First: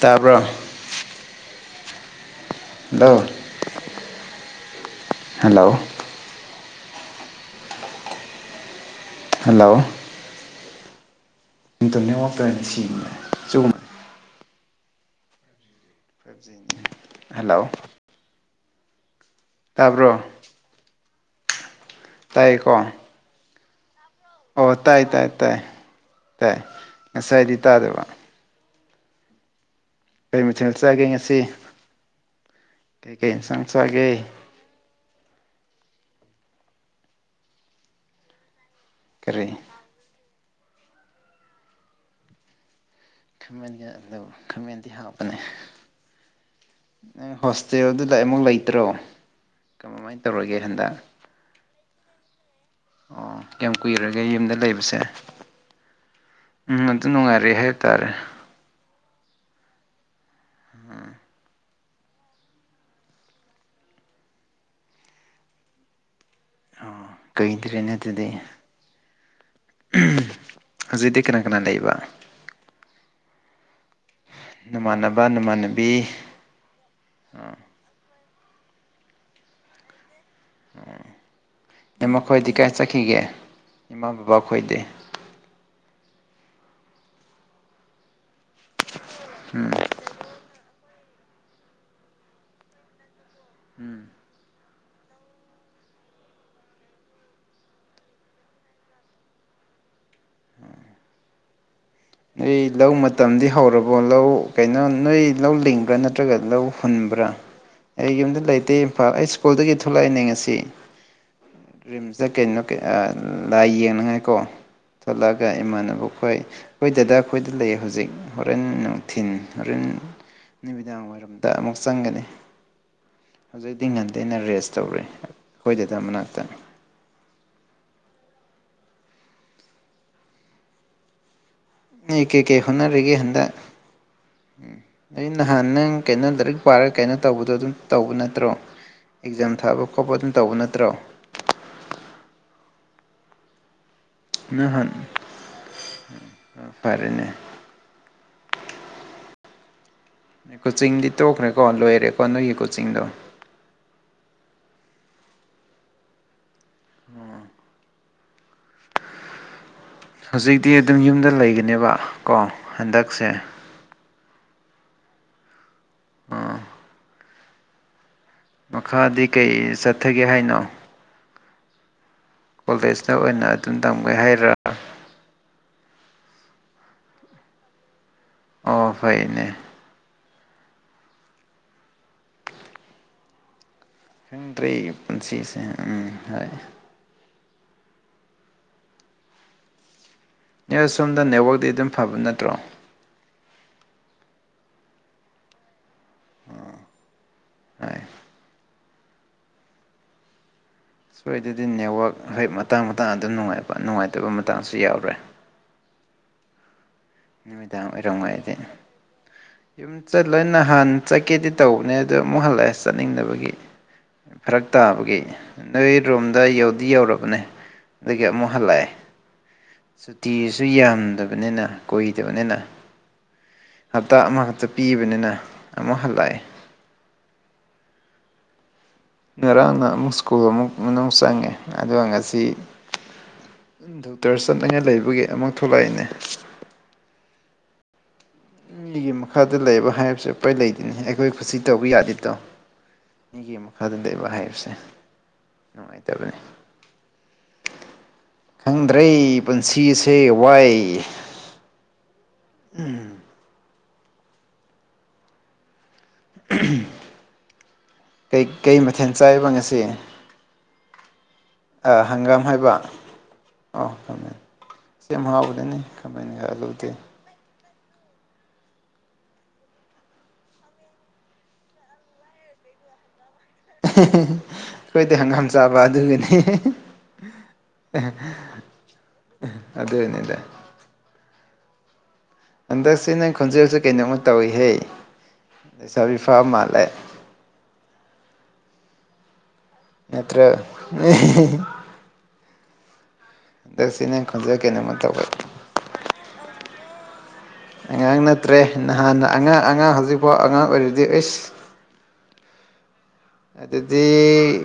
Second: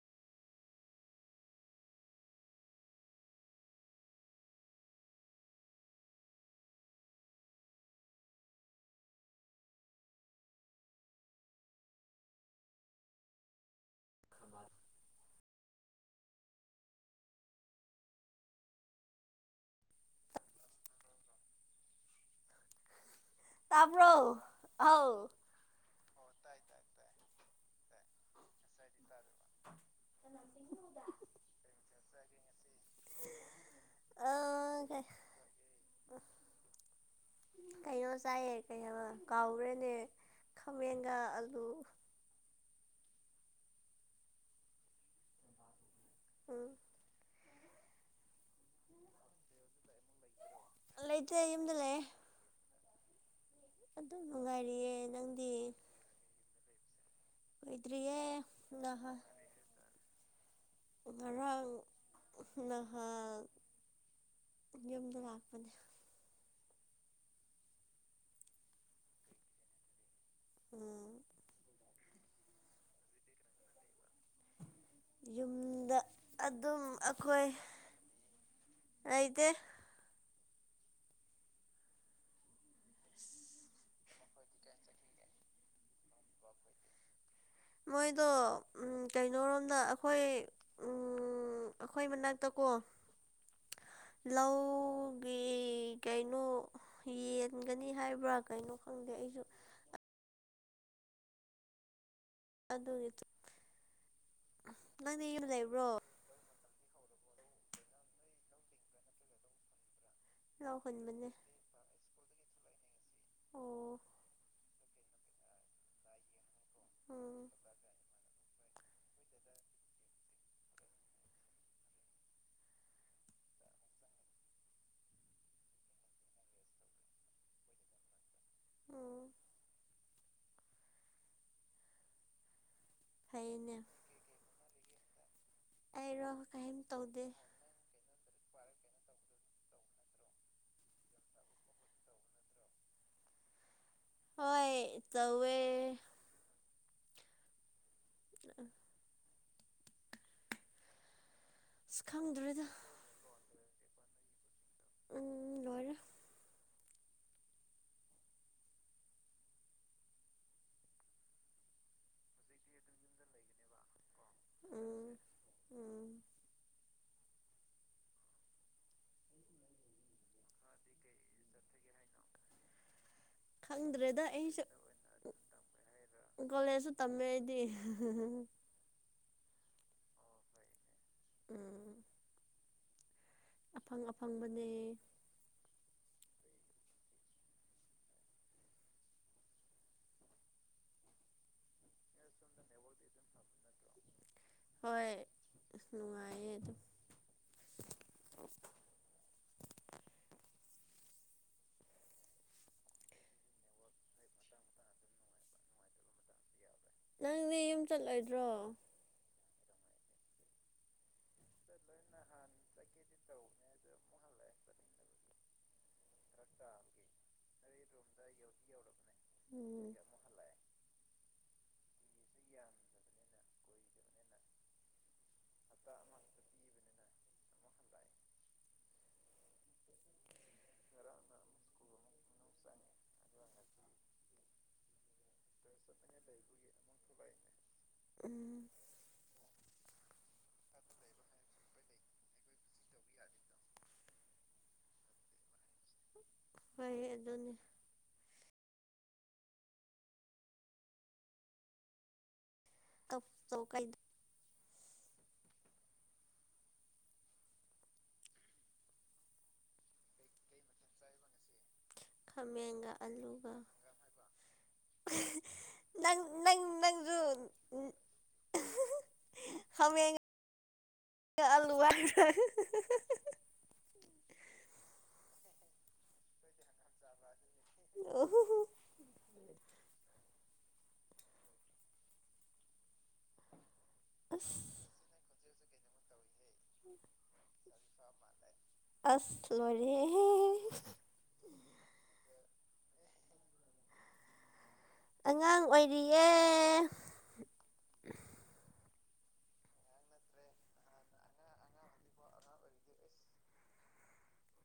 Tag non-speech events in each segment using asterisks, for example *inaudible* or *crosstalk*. ꯇꯥꯕ꯭ꯔꯣ ꯗꯣ hello hello internet ꯉꯥꯛꯇꯩꯅ ꯁꯤꯕꯅꯦ ꯆꯨꯝ ꯍꯦꯜꯂꯣ ꯇꯥꯕ꯭ꯔꯣ ꯇꯥꯏꯀꯣ ꯇꯥꯕ꯭ꯔꯣ ꯑꯣ ꯇꯥꯏ ꯑꯧ ꯇꯥꯏ ꯇꯥꯏ ꯇꯥꯏ ꯉꯁꯥꯏꯗꯤ ꯇꯥꯗꯕ ꯀꯩ ꯀꯩ ꯀꯩ ꯆꯪ ꯆꯒꯦ ꯀꯣ ꯆꯥꯏ ꯀꯩ ꯍꯥꯏ ꯀꯔꯤ ꯀꯥꯎꯔꯦꯅꯦ ꯈꯥꯃꯦꯟꯒ ꯑꯥꯂꯨ ꯈꯥꯃꯦꯟꯒꯤ ꯑꯗꯨ ꯈꯥꯃꯦꯟꯗꯤ ꯍꯥꯞꯄꯅꯦ ꯎꯝ ꯍꯣꯁꯇꯦꯜꯗꯨꯗ ꯑꯃꯨꯛ ꯂꯩꯇ꯭ꯔꯣ ꯀꯃꯥꯏꯅ ꯇꯧ ꯂꯩꯇꯦ ꯌꯨꯝꯗ ꯂꯩ ꯑꯣ ꯀꯌꯥꯝ ꯑꯗꯨ ꯀꯨꯏꯔꯒꯦ ꯌꯨꯝꯗ ꯅꯨꯡꯉꯥꯏꯔꯤꯑꯦ ꯂꯩꯕꯁꯦ ꯅꯪꯗꯤ ꯎꯝ ꯑꯗꯨ ꯅꯨꯡꯉꯥꯏꯔꯦ ꯍꯥꯏꯇꯥꯔꯦ ꯀꯨꯏꯗ꯭ꯔꯤꯌꯦ ꯉꯥꯡ ꯅꯍꯥ ꯌꯨꯝꯗ ꯂꯥꯛꯄꯅꯦ ꯑꯣ ꯀꯩꯗ꯭ꯔꯦ ꯅ ꯑꯗꯨꯗꯤ ꯎꯝ ꯍꯧꯖꯤꯗꯤ ꯀꯅꯥ ꯀꯅꯥ ꯂꯩꯕ ꯅꯃꯥꯟꯅꯕ ꯅꯃꯥꯟꯅꯕꯤ ꯌꯨꯝꯗ ꯑꯗꯤ ꯎ ꯏꯃ ꯈꯣꯏꯗꯤ ꯀꯥꯏ ꯆꯠꯈꯤꯒꯦ ꯏꯃꯥ ꯕꯕꯥ ꯈꯣꯏꯗꯤ ꯃꯣꯏꯗꯣ ꯎꯝ ꯀꯩꯅꯣꯣꯔꯣꯝꯗ ꯑꯩꯈꯣꯏ ꯎꯝ ꯑꯩꯈꯣꯏ ꯃꯅꯥꯛꯇ ꯀꯣ ꯂꯧ ꯑ ꯀꯣ ꯌꯦꯟꯒꯅꯤ ꯍꯥꯏꯕ꯭ꯔꯥ ꯀꯩꯅꯣ ꯈꯪꯗꯦ ꯑꯩꯁꯨ ꯅꯣꯏ ꯂꯧ ꯑꯗꯨꯒꯤ ꯃꯇꯝꯗꯤ ꯍꯧꯔꯕꯣ ꯂꯧ ꯀꯩꯅꯣ ꯅꯣꯏ ꯅꯪꯗꯤ ꯌꯨꯝ ꯂꯧ ꯂꯩꯕ꯭ꯔꯣ ꯂꯤꯡꯕ꯭ꯔꯥ ꯅꯠꯇ꯭ꯔꯒ ꯂꯧ ꯍꯨꯟꯕ꯭ꯔꯥ ꯑꯩ ꯌꯨꯝꯗ ꯂꯩꯇꯦ ꯏꯝꯐꯥꯜ ꯑꯩ ꯁ꯭ꯀꯨꯜꯗꯒꯤ ꯂꯩꯅ ꯉꯁꯤ ꯂꯧ ꯍꯨꯟꯕꯅꯦ ꯔꯤꯝꯁꯇ ꯀꯩꯅꯣ ꯂꯥꯏ ꯑꯣ ꯌꯦꯡꯅꯉꯥꯏꯀꯣ ꯊꯣꯛꯂꯛꯑꯒ ꯏꯃꯥꯟꯅꯕ ꯑꯩꯈꯣꯏ ꯑꯩꯈꯣꯏ ꯗꯗꯥ ꯑꯩꯈꯣꯏꯗ ꯎꯝ ꯂꯩ ꯍꯧꯖꯤꯛ ꯍꯣꯔꯦꯟ ꯅꯨꯡꯊꯤꯟ ꯍꯣꯔꯦꯟ ꯅꯨꯃꯤꯗꯥꯡ ꯋꯥꯏꯔꯝꯗ ꯑꯃꯨꯛ ꯆꯪꯒꯅꯤ ꯍꯧꯖꯤꯛꯇꯤ ꯉꯟꯗꯦꯩꯅ ꯔꯦꯁ ꯇꯧꯔꯦ ꯑꯩꯈꯣꯏꯗꯗ ꯃꯅꯥꯛꯇꯅꯤ *unintelligible* ꯎꯝ ꯑꯩ ꯀꯩ ꯀꯩ ꯍꯣꯠꯅꯔꯒꯦ ꯍꯟꯗꯛ ꯐꯩꯅꯦ ꯎꯝ ꯅꯍꯥꯟ ꯅ ꯀꯩꯅꯣ ꯑꯩꯔꯣ ꯂꯥꯏꯔꯤꯛ ꯀꯔꯤꯝ ꯄꯥꯔꯒ ꯀꯩꯅꯣ ꯇꯧꯗꯦ ꯇꯧꯕꯗꯣ ꯑꯗꯨꯝ ꯇꯧꯕ ꯅꯠꯇ꯭ꯔꯣ ꯑꯦꯛꯖꯥꯝ ꯊꯥꯕ ꯈꯣꯠꯄ ꯑꯗꯨꯝ ꯇꯧꯕ ꯅꯠꯇ꯭ꯔꯣ ꯍꯣꯏ ꯍ ꯇꯧꯋꯦ ꯐꯔꯦꯅꯦ *unintelligible* ꯀꯣꯆꯤꯡꯗꯤ ꯇꯣꯛꯈ꯭ꯔꯦꯀꯣ ꯑꯁ ꯂꯣꯏꯔꯦꯀꯣ ꯅꯣꯏꯒꯤ ꯈꯪꯗ꯭ꯔꯦꯗ ꯀꯣꯆꯤꯡꯗꯣ ꯎꯝ ꯂꯣꯏꯔꯦ ꯎꯝ ꯍꯧꯖꯤꯛꯇꯤ ꯑꯗꯨꯝ ꯌꯨꯝꯗ ꯂꯩꯒꯅꯦꯕ ꯀꯣ ꯍꯟꯗꯛꯁꯦ ꯎꯝ ꯎꯝ ꯑ ꯃꯈꯥꯗꯤ ꯀꯩ ꯆꯠꯊꯒꯦ ꯍꯥꯏꯅꯣ ꯀꯣꯦꯖ ꯇ ꯑꯣꯏꯅ ꯑꯗꯨꯝ ꯇꯝꯒꯣꯏ ꯈꯪꯗ꯭ꯔꯦꯗ ꯍꯥꯏꯔ ꯏ ꯀꯣꯂꯦꯖꯁꯨ ꯇꯝꯃꯦꯗꯤ ꯑꯣ ꯐꯩꯅꯦ ꯎꯝ ꯑꯐꯪ ꯑꯐꯪꯕꯅꯦ ꯈꯪꯗ꯭ꯔꯤ ꯄꯨꯟꯁꯤꯁꯦ ꯎꯝ ꯍꯣꯏ ꯅ꯭ꯌꯁ ꯁꯣꯝꯗ ꯅꯦꯠꯋꯥꯛꯇꯤ ꯑꯗꯨꯝ ꯐꯕ ꯅꯠꯇ꯭ꯔꯣ ꯍꯣꯏ ꯅꯨꯡꯉꯥꯏꯌꯦ ꯑꯗꯨꯝ ꯑꯣ ꯇ ꯁꯣꯏꯗꯗꯤ ꯅꯦꯠꯋꯥꯛ ꯍꯣꯏ ꯃꯇꯥꯡ ꯃꯇꯥꯡ ꯑꯗꯨꯝ ꯅꯨꯡꯉꯥꯏꯕ ꯅꯨꯡꯉꯥꯏꯇꯕ ꯃꯇꯥꯡꯁꯨ ꯌꯥꯎꯔꯦ *inaudible* ꯅꯪꯗꯤ ꯌꯨꯝ ꯅꯨꯃꯤꯗꯥꯡ ꯆꯠꯂꯣꯏꯗ꯭ꯔꯣ ꯑꯣꯏꯔꯝꯉꯥꯏꯗꯤ ꯌꯨꯝ ꯆꯠꯂꯣꯏ ꯅꯍꯥꯟ ꯆꯠꯀꯦꯗꯤ ꯇꯧꯕꯅꯦ ꯑꯗꯣ ꯑꯃꯨꯛ ꯍꯜꯂꯛꯑꯦ ꯆꯠꯅꯤꯡꯗꯕꯒꯤ ꯐꯔꯛ ꯇꯥꯕꯒꯤ ꯅꯣꯏ ꯔꯨꯝꯗ ꯌꯧꯗꯤ ꯌꯧꯔꯕꯅꯦ ꯑꯗꯒꯤ ꯑꯃꯨꯛ ꯍꯜꯂꯛꯑꯦ ꯎꯝ ꯁꯨꯇꯤꯁꯨ ꯌꯥꯝꯗꯕꯅꯤꯅ ꯀꯣꯏꯗꯕꯅꯤꯅ ꯍꯞꯇꯥ ꯑꯃꯈꯛꯇ ꯄꯤꯕꯅꯤꯅ ꯑꯃꯨꯛ ꯍꯜꯂꯛꯑꯦ ꯉꯔꯥꯡꯅ ꯑꯃꯨꯛ ꯁ꯭ꯀꯨꯜ ꯑꯃꯨꯛ ꯃꯅꯨꯡ ꯆꯪꯉꯦ ꯑꯗꯨꯒ ꯉꯁꯤ ꯗꯣꯛꯇꯔ ꯆꯠꯅꯤꯡꯉꯥꯏ ꯂꯩꯕꯒꯤ ꯑꯃꯨꯛ ꯊꯣꯛꯂꯛꯏꯅꯦ ꯎꯝ ꯃꯤꯒꯤ ꯃꯈꯥꯗ ꯂꯩꯕ ꯍꯥꯏꯕꯁꯨꯦꯄꯩ ꯂꯩꯗꯤꯅꯦ ꯑꯩꯈꯣꯏ ꯈꯨꯠꯁꯤ ꯇꯧꯕ ꯌꯥꯗꯦꯗꯣ ꯑꯩꯒꯤ ꯃꯈꯥꯗꯗꯩꯕ ꯍꯥꯏꯞꯁꯦ ꯅꯨꯡꯉꯥꯏꯇꯕꯅꯦ ꯍꯣꯏ ꯑꯗꯨꯅꯦ ꯈꯪꯗ꯭ꯔ ꯑꯔꯩ ꯄꯨꯟꯁꯤꯁꯦ ꯋꯥꯏ ꯇꯥ ꯇꯣ ꯀꯩ *unintelligible* ꯀꯩꯀꯩ ꯃꯊꯦꯜ ꯆꯥꯏꯕ ꯉꯁꯤ ꯍꯪꯒꯥꯝ ꯍꯥꯏꯕꯥ ꯈꯥꯃꯦꯟꯒ ꯑꯂꯨꯒ ꯑ‌ꯣ ꯊꯝꯃꯦ ꯁꯦꯝ ꯍꯥꯎꯕꯗꯅꯤ ꯅꯪ ꯀꯃꯥꯏꯅ ꯈ ꯅꯪ ꯂꯧꯗꯦ ꯍ ꯑꯂꯨ ꯑꯩꯈꯣꯏꯗꯤ ꯍꯪꯒꯥꯝ ꯆꯥꯕ ꯑꯗꯨꯒꯅꯤ ꯑꯗꯅꯤꯗ ꯍꯟꯗꯛꯁꯤ ꯅꯪ ꯈꯣꯟꯖꯦꯜꯁꯤ ꯀꯩꯅꯣꯝꯃ ꯑꯁ ꯇꯧꯏꯍꯦ ꯂꯩꯕꯤ ꯐꯥꯃꯂꯦ ꯑꯁ ꯂꯣꯏꯔꯦꯍꯦ ꯅꯠꯇ꯭ꯔꯥ *unintelligible* ꯗꯦꯛꯁꯤꯅꯦ ꯈꯣꯟꯖꯦꯛ ꯑꯉꯥꯡ ꯑꯣꯏꯔꯤꯌꯦ ꯑꯉꯥꯡ ꯅꯠꯇ꯭ꯔꯦ ꯅꯍꯥꯟ ꯑꯉꯥꯡ ꯑꯉꯥꯡ ꯍꯧꯖꯤꯛꯐꯥꯎ ꯑꯉꯥꯡ ꯑꯣꯏꯔꯤꯗꯤ ꯑꯣꯏꯁ ꯑꯗꯨꯗꯤ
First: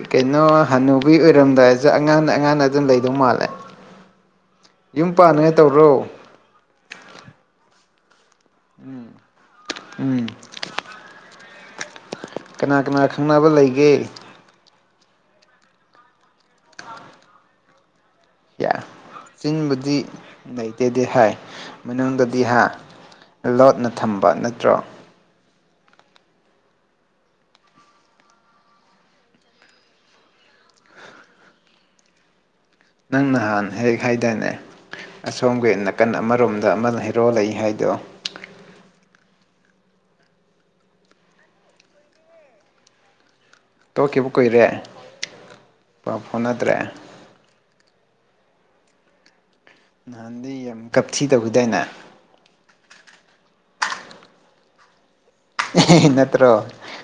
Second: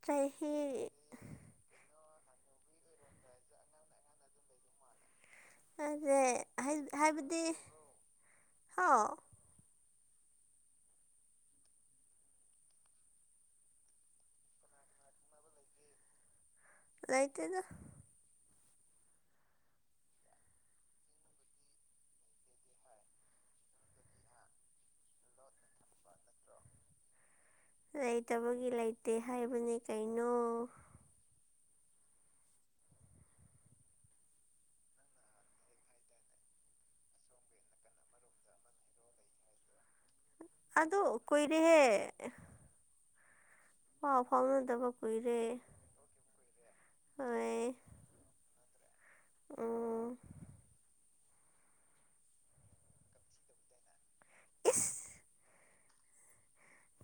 ꯆꯍꯤ ꯀꯩꯅꯣ ꯍꯅꯨꯕꯤ ꯑꯣꯏꯔꯝꯗꯥꯏꯁꯨ ꯑꯉ ꯑꯉ ꯑꯗꯨꯝ ꯂꯩ ꯃꯥꯜꯂꯦ ꯌ ꯄꯥꯅ ꯇꯧꯔꯣ ꯍꯥꯏꯁꯦ ꯎꯝ ꯍꯥ ꯎꯝ ꯀꯅꯥ ꯀꯅꯥ ꯈꯪꯅꯕ ꯂꯩꯒꯦ ꯂꯥꯏꯇꯩꯅꯣ ꯆꯤꯟꯕꯨꯗꯤ ꯂꯩꯇꯦꯗꯤꯦ ꯍꯥꯏ ꯃꯅꯨꯡꯗꯗꯤ ꯍꯥ ꯂꯣꯠꯅ ꯊꯝꯕ ꯅꯠꯇ꯭ꯔꯣ ꯂꯩꯇꯕꯒꯤ ꯂꯩꯇꯦ ꯍꯥꯏꯕꯅꯦ ꯀꯩꯅꯣ ꯅꯪ ꯅꯍꯥꯟ ꯍꯦꯛ ꯍꯥꯏꯗꯅꯦ ꯑꯁꯣꯝꯒꯤ ꯅꯥꯀꯟ ꯑꯃꯔꯣꯝꯗ ꯑꯃ ꯍꯩꯔꯣ ꯂꯩ ꯍꯥꯏꯗꯣ ꯑꯗ ꯀꯣꯏ ꯔꯍꯦ ꯄꯥꯎ ꯇꯣꯛꯈꯤꯕ ꯀꯨꯏꯔꯦ ꯐꯥꯎꯅꯗꯕ ꯀꯨꯏꯔꯦ꯫ ꯄꯥꯎ ꯐꯥꯎꯅꯗ꯭ꯔꯦ꯫ ꯍꯣꯏ꯫ ꯎꯝ꯫ ꯅꯍꯥꯟꯗꯤ ꯌꯥꯝ ꯒꯞꯊꯤ ꯇꯧꯈꯤꯗꯥꯏꯅꯦ꯫ ꯏꯁ꯫ ꯅꯠꯇ꯭ꯔꯣ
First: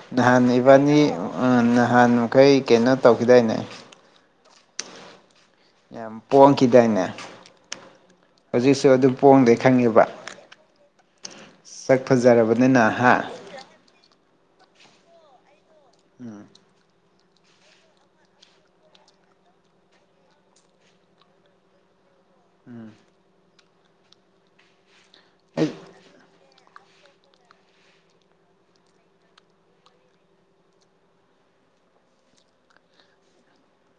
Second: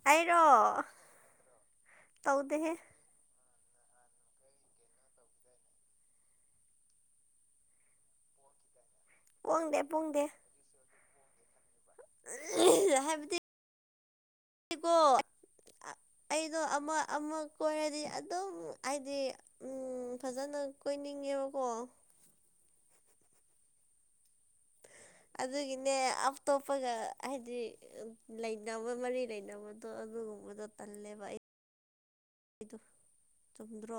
ꯑꯩꯔꯣ ꯅꯍꯥꯟ ꯏꯕꯥꯅꯤ ꯑꯥ ꯅꯍꯥꯟ ꯃꯈꯩ ꯇꯧꯗꯦꯍꯦ ꯀꯩꯅꯣ ꯇꯧꯈꯤꯗꯥꯏꯅꯦ ꯌꯥꯝ ꯄꯣꯡꯈꯤꯗꯥꯏꯅꯦ ꯍꯧꯖꯤꯛꯁꯨ ꯑꯗꯨꯝ ꯄꯣꯡꯗꯣꯏ ꯄꯣꯡꯗꯦ ꯈꯪꯉꯤꯕ ꯄꯣꯡꯗꯦ ꯁꯛ ꯐꯖꯔꯕꯅꯤꯅ ꯍꯥ ꯑꯩꯒꯣ ꯎꯝ ꯑꯩꯗꯣ ꯑꯃ ꯑꯃ ꯀꯣꯏꯔꯗꯤ ꯑꯗꯨꯝ ꯍꯥꯏꯗꯤ ꯑꯥ ꯐꯖꯅ ꯀꯣꯏꯅꯤꯡꯉꯦꯕꯀꯣ ꯎꯝ ꯑꯩ ꯑꯗꯨꯒꯤꯅꯦ ꯑꯇꯣꯞꯄꯒ ꯍꯥꯏꯗꯤ ꯂꯩꯅꯕ ꯃꯔꯤ ꯂꯩꯅꯕꯗꯣ ꯑꯗꯨꯒꯨꯝꯕꯗꯣ ꯇꯜꯂꯦꯕ ꯑꯩ *inaudible* ꯑꯩꯗꯣ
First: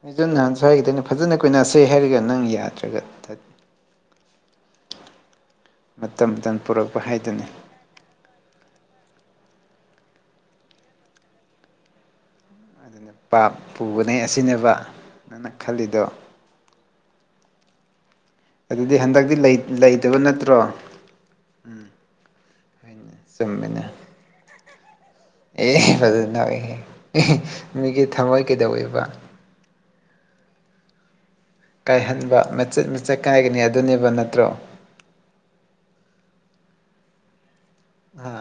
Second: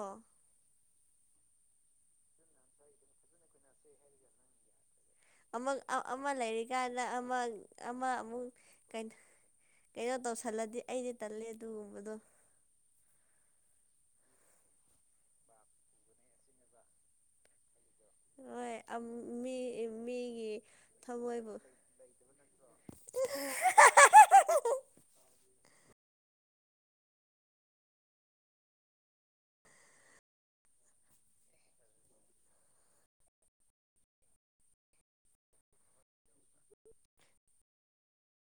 ꯑꯗꯨꯅ ꯉꯁꯥꯏꯒꯤꯗꯨꯅ ꯐꯖꯅ ꯀꯣꯏꯁꯦ ꯍꯥꯏꯔꯒ ꯅꯪꯅ ꯌꯥꯗ꯭ꯔꯒ ꯇꯠ ꯑꯃꯛ ꯑꯃ ꯃꯇꯝ ꯄꯨꯔꯛꯄ ꯂꯩꯔꯤꯀꯥꯟꯗ ꯑꯃ ꯍꯥꯏꯗꯨꯅꯤ ꯑꯃ ꯑꯃꯨꯛ ꯀꯩꯅꯣ ꯀꯩꯅꯣ ꯇꯧꯁꯜꯂꯗꯤ ꯑꯩꯗꯤ ꯇꯜꯂꯦ ꯑꯗꯨꯒꯨꯝꯕꯗꯣ ꯑꯗꯨꯅ ꯄꯥꯞ ꯄꯨꯕꯅꯦ ꯑꯁꯤꯅꯦꯕ ꯅꯪꯅ ꯈꯜꯂꯤꯗꯣ ꯍꯣꯏ ꯑꯗꯨꯗꯤ ꯑꯝ ꯍꯟꯗꯛꯇꯤ ꯂꯩ ꯃꯤ ꯂꯩꯇꯕ ꯃꯤꯒꯤ ꯅꯠꯇ꯭ꯔꯣ ꯊꯃꯣꯏꯕꯨ ꯎꯝ ꯍꯣꯏꯅꯦ ꯆꯨꯝꯃꯤꯅꯦ ꯑꯦꯍꯦ ꯐꯖꯅ *unintelligible* ꯃꯤꯒꯤ ꯊꯝꯃꯣꯏ ꯀꯩꯗꯧꯌꯦꯕ ꯀꯥꯏꯍꯟꯕ ꯃꯆꯦꯠ ꯃꯆꯦꯠ ꯀꯥꯏꯒꯅꯦ ꯑꯗꯨꯅꯦꯕ ꯅꯠꯇ꯭ꯔꯣ ꯍꯥ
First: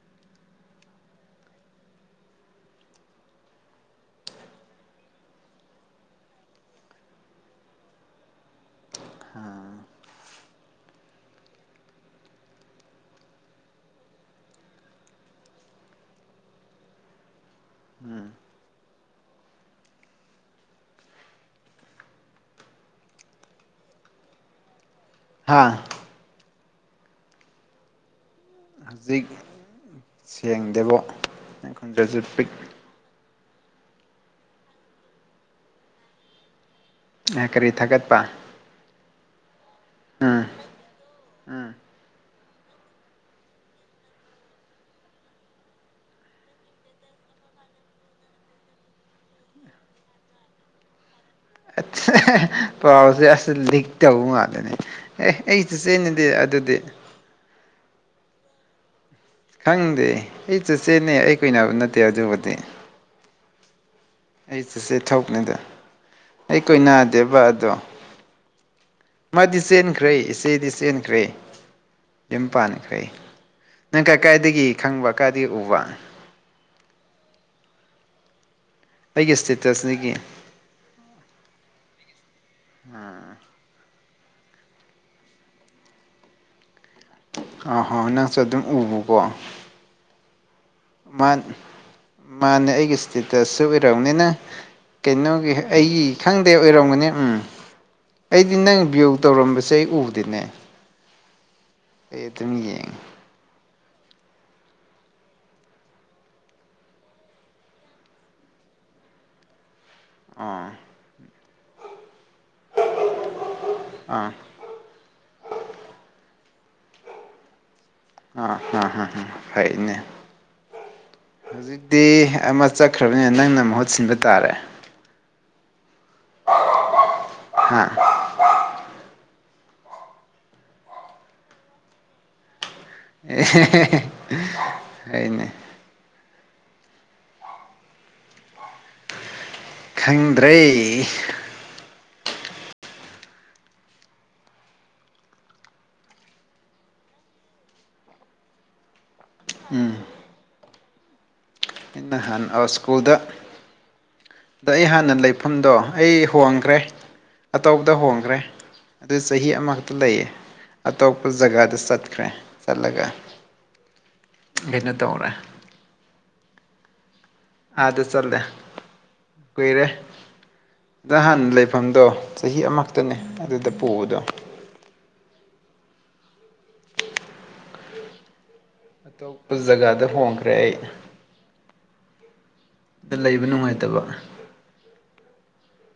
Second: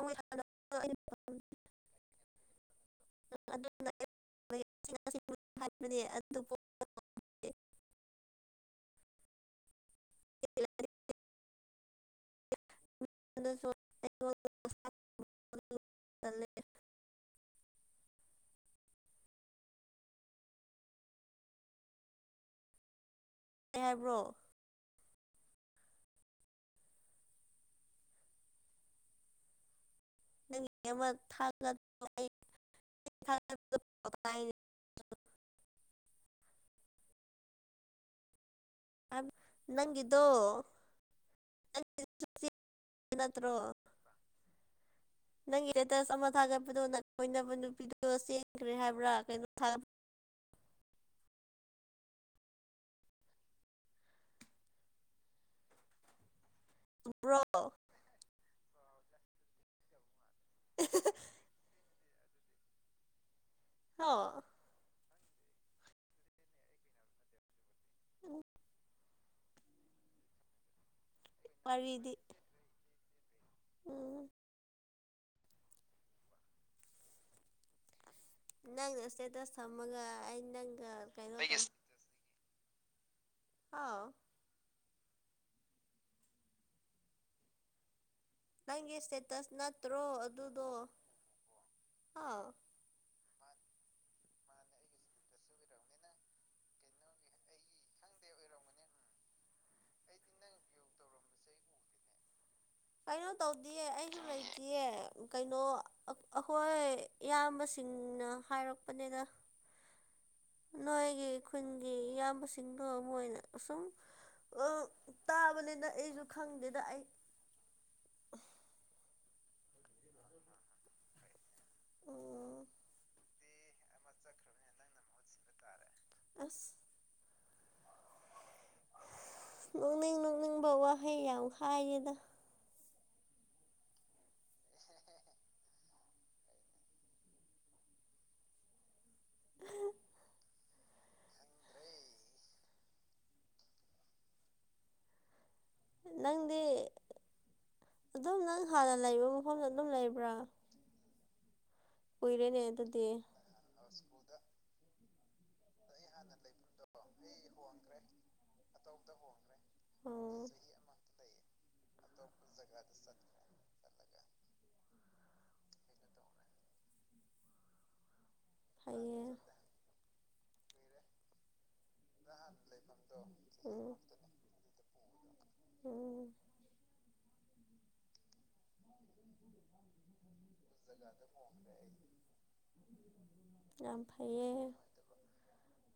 *unintelligible* *unintelligible* ꯍꯥꯏꯕꯅꯦ ꯑꯗꯨꯕꯨ꯫ *inaudible* ꯍꯥ *unintelligible* *unintelligible* ꯎꯝ ꯀꯩ ꯍꯥꯏꯕ꯭ꯔꯣ ꯍꯥꯥ ꯍꯧꯖꯤꯛ ꯅꯪꯒꯤ ꯁꯦꯡꯗꯦꯕꯣ ꯑꯃ ꯅꯪ ꯊꯥꯒꯠ ꯈꯣꯟꯖꯦꯜꯁꯨ ꯄꯤꯛ *unintelligible* ꯑꯦ ꯀꯔꯤ ꯊꯥꯒꯠꯄ ꯅꯪꯒꯤꯗꯣ ꯎꯝ *unintelligible* ꯅꯠꯇ꯭ꯔꯣ꯫ *inaudible* ꯅꯪꯒꯤ ꯁ꯭ꯇꯦꯇꯁ ꯑꯃ ꯊꯥꯒꯠꯄꯗꯣ ꯅꯪꯒꯤ ꯀꯣꯏꯅꯕ ꯅꯨꯄꯤꯗꯨ ꯆꯦꯟꯈ꯭ꯔꯦ ꯍꯥꯏꯕ꯭ꯔꯥ ꯀꯩꯅꯣ ꯊꯥ *inaudible* ꯑꯥꯁꯦ ꯄꯥꯎꯁꯦ ꯑꯁ ꯂꯤꯛ ꯇꯧꯕ ꯃꯥꯜꯂꯅꯦ ꯑꯦ ꯑꯩ ꯆꯤꯆꯦꯟꯅꯗꯤ ꯆꯨꯝꯕ꯭ꯔꯣ ꯈꯪꯗꯦ ꯑꯩ ꯆꯦꯆꯦꯅꯦ ꯑꯩ ꯀꯣꯏꯅꯕ ꯅꯠꯇꯦ ꯑꯗꯨꯕꯨꯗꯤ ꯍꯣ ꯑꯩ ꯆꯦꯆꯦ ꯊꯣꯛꯅꯤꯗ ꯑꯩ ꯀꯣꯏꯅꯗꯦꯕ ꯑꯗꯣ ꯃꯥꯗꯤ ꯆꯦꯟꯈ꯭ꯔꯦ ꯏꯆꯦꯗꯤ ꯆꯦꯟꯈ꯭ꯔꯦ ꯋꯥꯔꯤꯗꯤ ꯌꯨꯝ ꯄꯥꯟꯈ꯭ꯔꯦ ꯅꯪ ꯀꯥꯏ ꯎꯝ ꯀꯥꯏꯗꯒꯤ ꯈꯪꯕ ꯀꯥꯏꯗꯒꯤ ꯎꯕ ꯅꯪꯅ ꯑꯩꯒꯤ ꯁ꯭ꯇꯦꯇꯁ ꯊꯝꯃꯒ ꯏꯁꯇꯦꯇꯁꯇꯒꯤ ꯑꯩ ꯅꯪꯒ ꯀꯩꯅꯣ ꯇꯧ ꯑ ꯍꯥꯎ ꯑꯣ ꯍꯣ ꯁꯨ ꯑꯗꯨꯝ ꯅꯪꯒꯤ ꯎꯕꯀꯣ ꯏꯁꯇꯦꯇꯁ ꯅꯠꯇ꯭ꯔꯣ ꯑꯗꯨꯗꯣ ꯃꯥꯟ ꯑꯥ ꯃꯥꯟꯅꯦ ꯑꯩꯒꯤ ꯁ꯭ꯇꯦꯠ ꯗꯁꯨ ꯑꯣꯏꯔꯝꯅꯤꯅ ꯀꯩꯅꯣꯒꯤ ꯑꯩꯒꯤ ꯈꯪꯗꯦ ꯑꯣꯏꯔꯝꯒꯅꯦ ꯎꯝ ꯑꯩꯗꯤ ꯅꯪ ꯕ꯭ꯌꯨ ꯇꯧꯔꯝꯕꯁꯦ ꯑꯩ ꯎꯗꯦꯅꯦ ꯑꯦ ꯇꯃꯤꯒ ꯀꯩꯅꯣ ꯇꯧꯗꯌꯦ ꯑꯩꯁꯨ ꯂꯩꯇꯦ ꯀꯩꯅꯣ ꯑꯩꯈꯣꯏ ꯏꯌꯥꯝꯕꯁꯤ ꯇꯟꯅ ꯍꯥꯏꯔꯛꯄꯅꯤꯅ *unintelligible* ꯑꯥ ꯅꯣꯏꯒꯤ ꯈꯨꯟꯒꯤ ꯏꯌꯥꯝꯕꯁꯤꯡꯗꯣ ꯃꯣꯏꯅ ꯑꯁꯨꯝ ꯑꯥ ꯇꯥꯕꯅꯤꯅ ꯑꯩꯁꯨ ꯈꯪꯗꯦꯗ ꯑꯩ ꯑꯥ ꯍꯥꯥ ꯍꯅꯦ ꯍꯧꯖꯤꯛꯇꯤ ꯑꯃ ꯆꯠꯈ꯭ꯔꯕꯅꯤꯅ ꯅꯪꯅ ꯃꯍꯨꯠ ꯁꯤꯟꯕ ꯇꯥꯔꯦ ꯑꯁ ꯍꯥꯝ ꯅꯣꯛꯅꯤꯡ ꯅꯣꯛꯅꯤꯡꯕ ꯋꯥꯍꯩ ꯌꯥꯝ ꯍꯥꯏꯌꯦꯦꯗ ꯑꯦ ꯍꯅꯦ ꯈꯪꯗ꯭ꯔꯦ ꯅꯪꯗꯤ ꯑꯗꯨꯝ ꯅꯪ ꯍꯥꯟꯅ ꯂꯩꯕ ꯃꯐꯝꯗ ꯑꯗꯨꯝ ꯎꯝ ꯂꯩꯕ꯭ꯔꯥ ꯀꯨꯏꯔꯦꯅꯦ ꯏꯍꯥꯟ ꯑꯗꯨꯗꯤ ꯁ꯭ꯀꯨꯜꯗ ꯗ ꯑꯩꯍꯥꯟ ꯌꯥꯝꯅ ꯂꯩꯐꯝꯗꯣ ꯑꯩ ꯍꯣꯡꯈ꯭ꯔꯦ ꯑꯇꯧꯕꯗ ꯍꯣꯡꯈ꯭ꯔꯦ ꯑꯗꯨ ꯆꯍꯤ ꯑꯃꯈꯛꯇ ꯂꯩꯌꯦ ꯑꯣ ꯑꯇꯣꯞꯄ ꯖꯒꯥꯗ ꯆꯠꯈ꯭ꯔꯦ ꯆꯠꯂꯒ ꯚꯤꯤꯟ ꯇꯧ ꯑꯣꯔꯥ ꯑꯥꯗ ꯆꯠꯂꯦ ꯐꯩꯌꯦ ꯀꯨꯏꯔꯦ ꯑꯗ ꯍꯥꯟꯅ ꯂꯩꯐꯝ ꯑꯗꯣ ꯆꯍꯤ ꯑꯃꯛꯇꯅꯦ ꯑꯗꯨꯗ ꯎꯝ ꯄꯨꯕꯗꯣ ꯎꯝ ꯑꯇꯣꯞꯄ ꯖꯒꯥꯗ ꯍꯣꯡꯈ꯭ꯔꯦ ꯑꯩ ꯗ ꯂꯩꯕ ꯌꯥꯝ ꯅꯨꯡꯉꯥꯏꯇꯕ ꯐꯩꯌꯦ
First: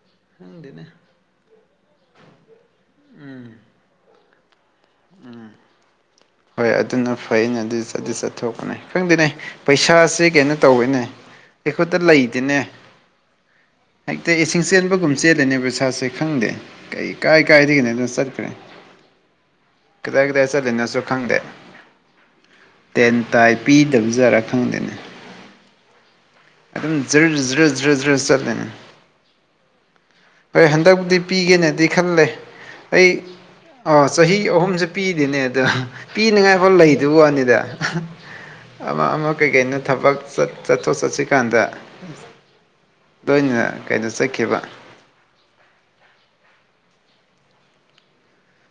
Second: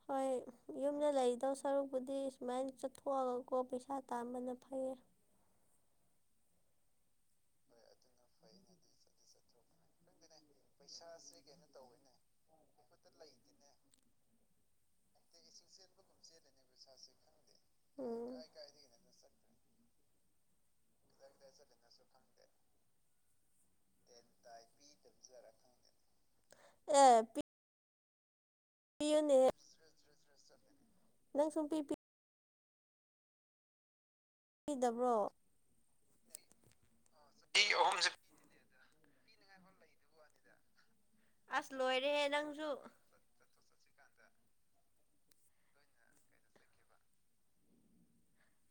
ꯍꯣꯏ ꯈꯪꯗꯦꯅꯦ ꯌꯨꯝꯗ ꯂꯩꯗꯧ ꯁꯔꯨꯛꯄꯨꯗꯤ ꯁꯨꯃꯥꯏꯅ ꯎꯝ ꯆꯠꯊꯣꯛꯑꯒꯀꯣ ꯄꯩꯁꯥ ꯇꯥꯥꯟꯕꯅ ꯐꯔ ꯎꯝ ꯍꯣꯏ ꯑꯗꯨꯅ ꯐꯩꯅꯦ ꯑꯗꯨ ꯑꯗꯨ ꯆꯠꯊꯣꯛꯄꯅꯤ ꯈꯪꯗꯦꯅꯦ ꯄꯩꯁꯥꯁꯤ ꯀꯩꯅꯣ ꯇꯧꯋꯦꯅꯦ ꯑꯩꯈꯣꯏꯗ ꯂꯩꯗꯦꯅꯦ ꯍꯦꯛꯇ ꯁꯤꯡꯆꯦꯟꯕꯒꯨꯝ ꯆꯦꯜꯂꯅꯦꯕ ꯁꯥꯥꯁꯦ ꯈꯪꯗꯦ ꯀꯩ ꯀꯥꯏ ꯀꯥꯏꯗꯤꯅꯦ ꯅ ꯆꯔ ꯎꯝ ꯀꯅꯦ ꯀꯗꯥ ꯀꯗꯥ ꯆꯠ ꯈꯪꯗꯦ ꯇꯦꯟ ꯇꯥꯏ ꯄꯤꯗꯕꯖꯥꯠꯔꯥ ꯈꯪꯗꯦꯅꯦ ꯆꯠ ꯌꯌꯅꯦ ꯍꯣꯏ ꯍꯟꯗꯛꯄꯨꯗꯤ ꯄꯤꯒꯦꯅꯗꯤ ꯈꯜꯂꯦ ꯑꯩ ꯆꯍꯤ ꯑꯍꯨꯝꯁꯦ ꯄꯤꯕꯤꯗꯕ꯭ꯔꯣ ꯄꯤꯗꯅꯦ ꯑꯗꯣ ꯄꯤꯅꯤꯉꯥꯏꯐꯥꯎ ꯂꯩꯗꯕꯅꯤꯗ ꯑꯃ ꯑꯃ ꯀꯩꯀꯩꯅꯣ ꯊꯕꯛꯠ ꯆꯠ ꯑꯣꯣꯊꯣ ꯆꯠꯁꯤ ꯀꯥꯟꯗ ꯑꯁ ꯂꯣꯏꯔꯦꯍꯦ ꯅꯪꯁꯨ ꯂꯣꯏꯅ ꯀꯩꯅꯣ ꯆꯠꯈꯤꯕ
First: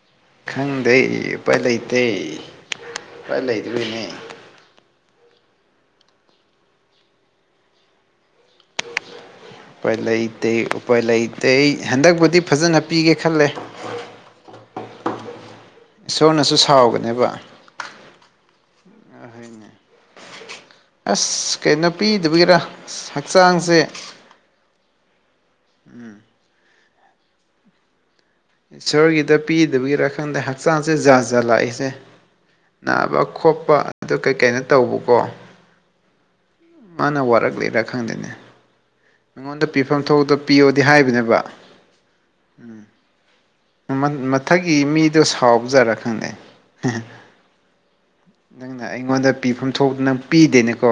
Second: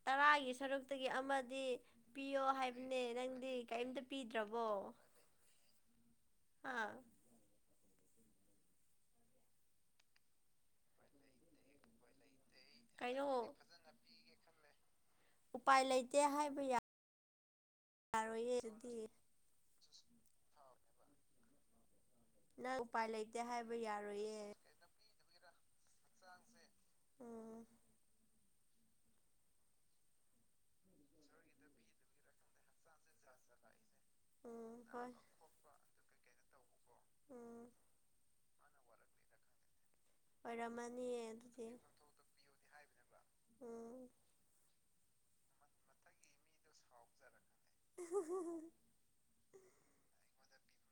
ꯇꯔꯥꯒꯤ ꯁꯔꯨꯛꯇꯒꯤ ꯈꯪꯗꯦ ꯎꯄꯥꯏ ꯑꯃꯗꯤ ꯂꯩꯇꯦ ꯄꯤꯌꯣ ꯍꯥꯏꯕꯅꯦ ꯅꯪꯗꯤ ꯀꯔꯤꯝꯇ ꯄꯤꯗ꯭ꯔꯕꯣ ꯎ ꯑꯥ ꯎꯄꯥꯏ ꯂꯩꯇ ꯎꯄꯥꯏ ꯂꯩꯇꯦ ꯍꯟꯗꯛꯄꯨꯗꯤ ꯐꯖꯅ ꯄꯤꯒꯦ ꯈꯜꯂꯦ ꯀꯩꯅꯣ ꯎꯄꯥꯏ ꯂꯩꯇꯦ ꯏꯁꯣꯔꯅꯁꯨ ꯍꯥꯏꯕ ꯁꯥꯎꯒꯅꯦꯕ ꯌꯥꯔꯣꯏꯌꯦ ꯑꯗꯨꯗꯤ ꯑꯁ ꯀꯩꯅꯣ ꯄꯤꯗꯕꯤꯒꯤꯔ ꯅꯪ ꯎꯄꯥꯏ ꯂꯩꯇꯦ ꯍꯥꯏꯕ ꯍꯛꯆꯥꯡꯁꯦ ꯌꯥꯔꯣꯏꯌꯦ ꯎꯝ ꯎ ꯏꯁꯣꯔꯒꯤꯗ ꯄꯤꯗꯕꯒꯤꯔ ꯈꯪꯗꯦ ꯍꯛꯆꯥꯡꯁꯦ ꯖꯥꯠ ꯖꯥꯠ ꯂꯥꯛꯏꯁꯦ ꯅꯥꯕ ꯈꯣꯠꯄ ꯑꯗꯨ ꯀꯩꯀꯩꯅ ꯎꯝ ꯍꯣꯏ ꯇꯧꯕꯀꯣ ꯃꯥꯅ ꯎꯝ ꯋꯥꯔꯛꯂꯤꯔꯥ ꯈꯪꯗꯦꯅꯦꯉꯣꯟꯗ ꯄꯤꯐꯝ ꯊꯣꯛꯇ ꯄꯤꯌꯣꯗꯤ ꯑꯣꯏꯔꯝꯃꯅꯤꯌꯦ ꯍꯥꯏꯕꯅꯦꯕ ꯑꯗꯨꯗꯤ ꯎꯝ ꯃꯊꯛꯀꯤ ꯃꯤꯗꯣ ꯁꯥꯎꯖꯥꯔꯥ ꯈꯪꯗꯩ ꯅꯪꯅ ꯑꯩꯉꯣꯟꯗ ꯄꯤꯐꯝ ꯊꯣꯛ ꯅꯪ ꯄꯤꯗꯦꯅꯦꯀꯣ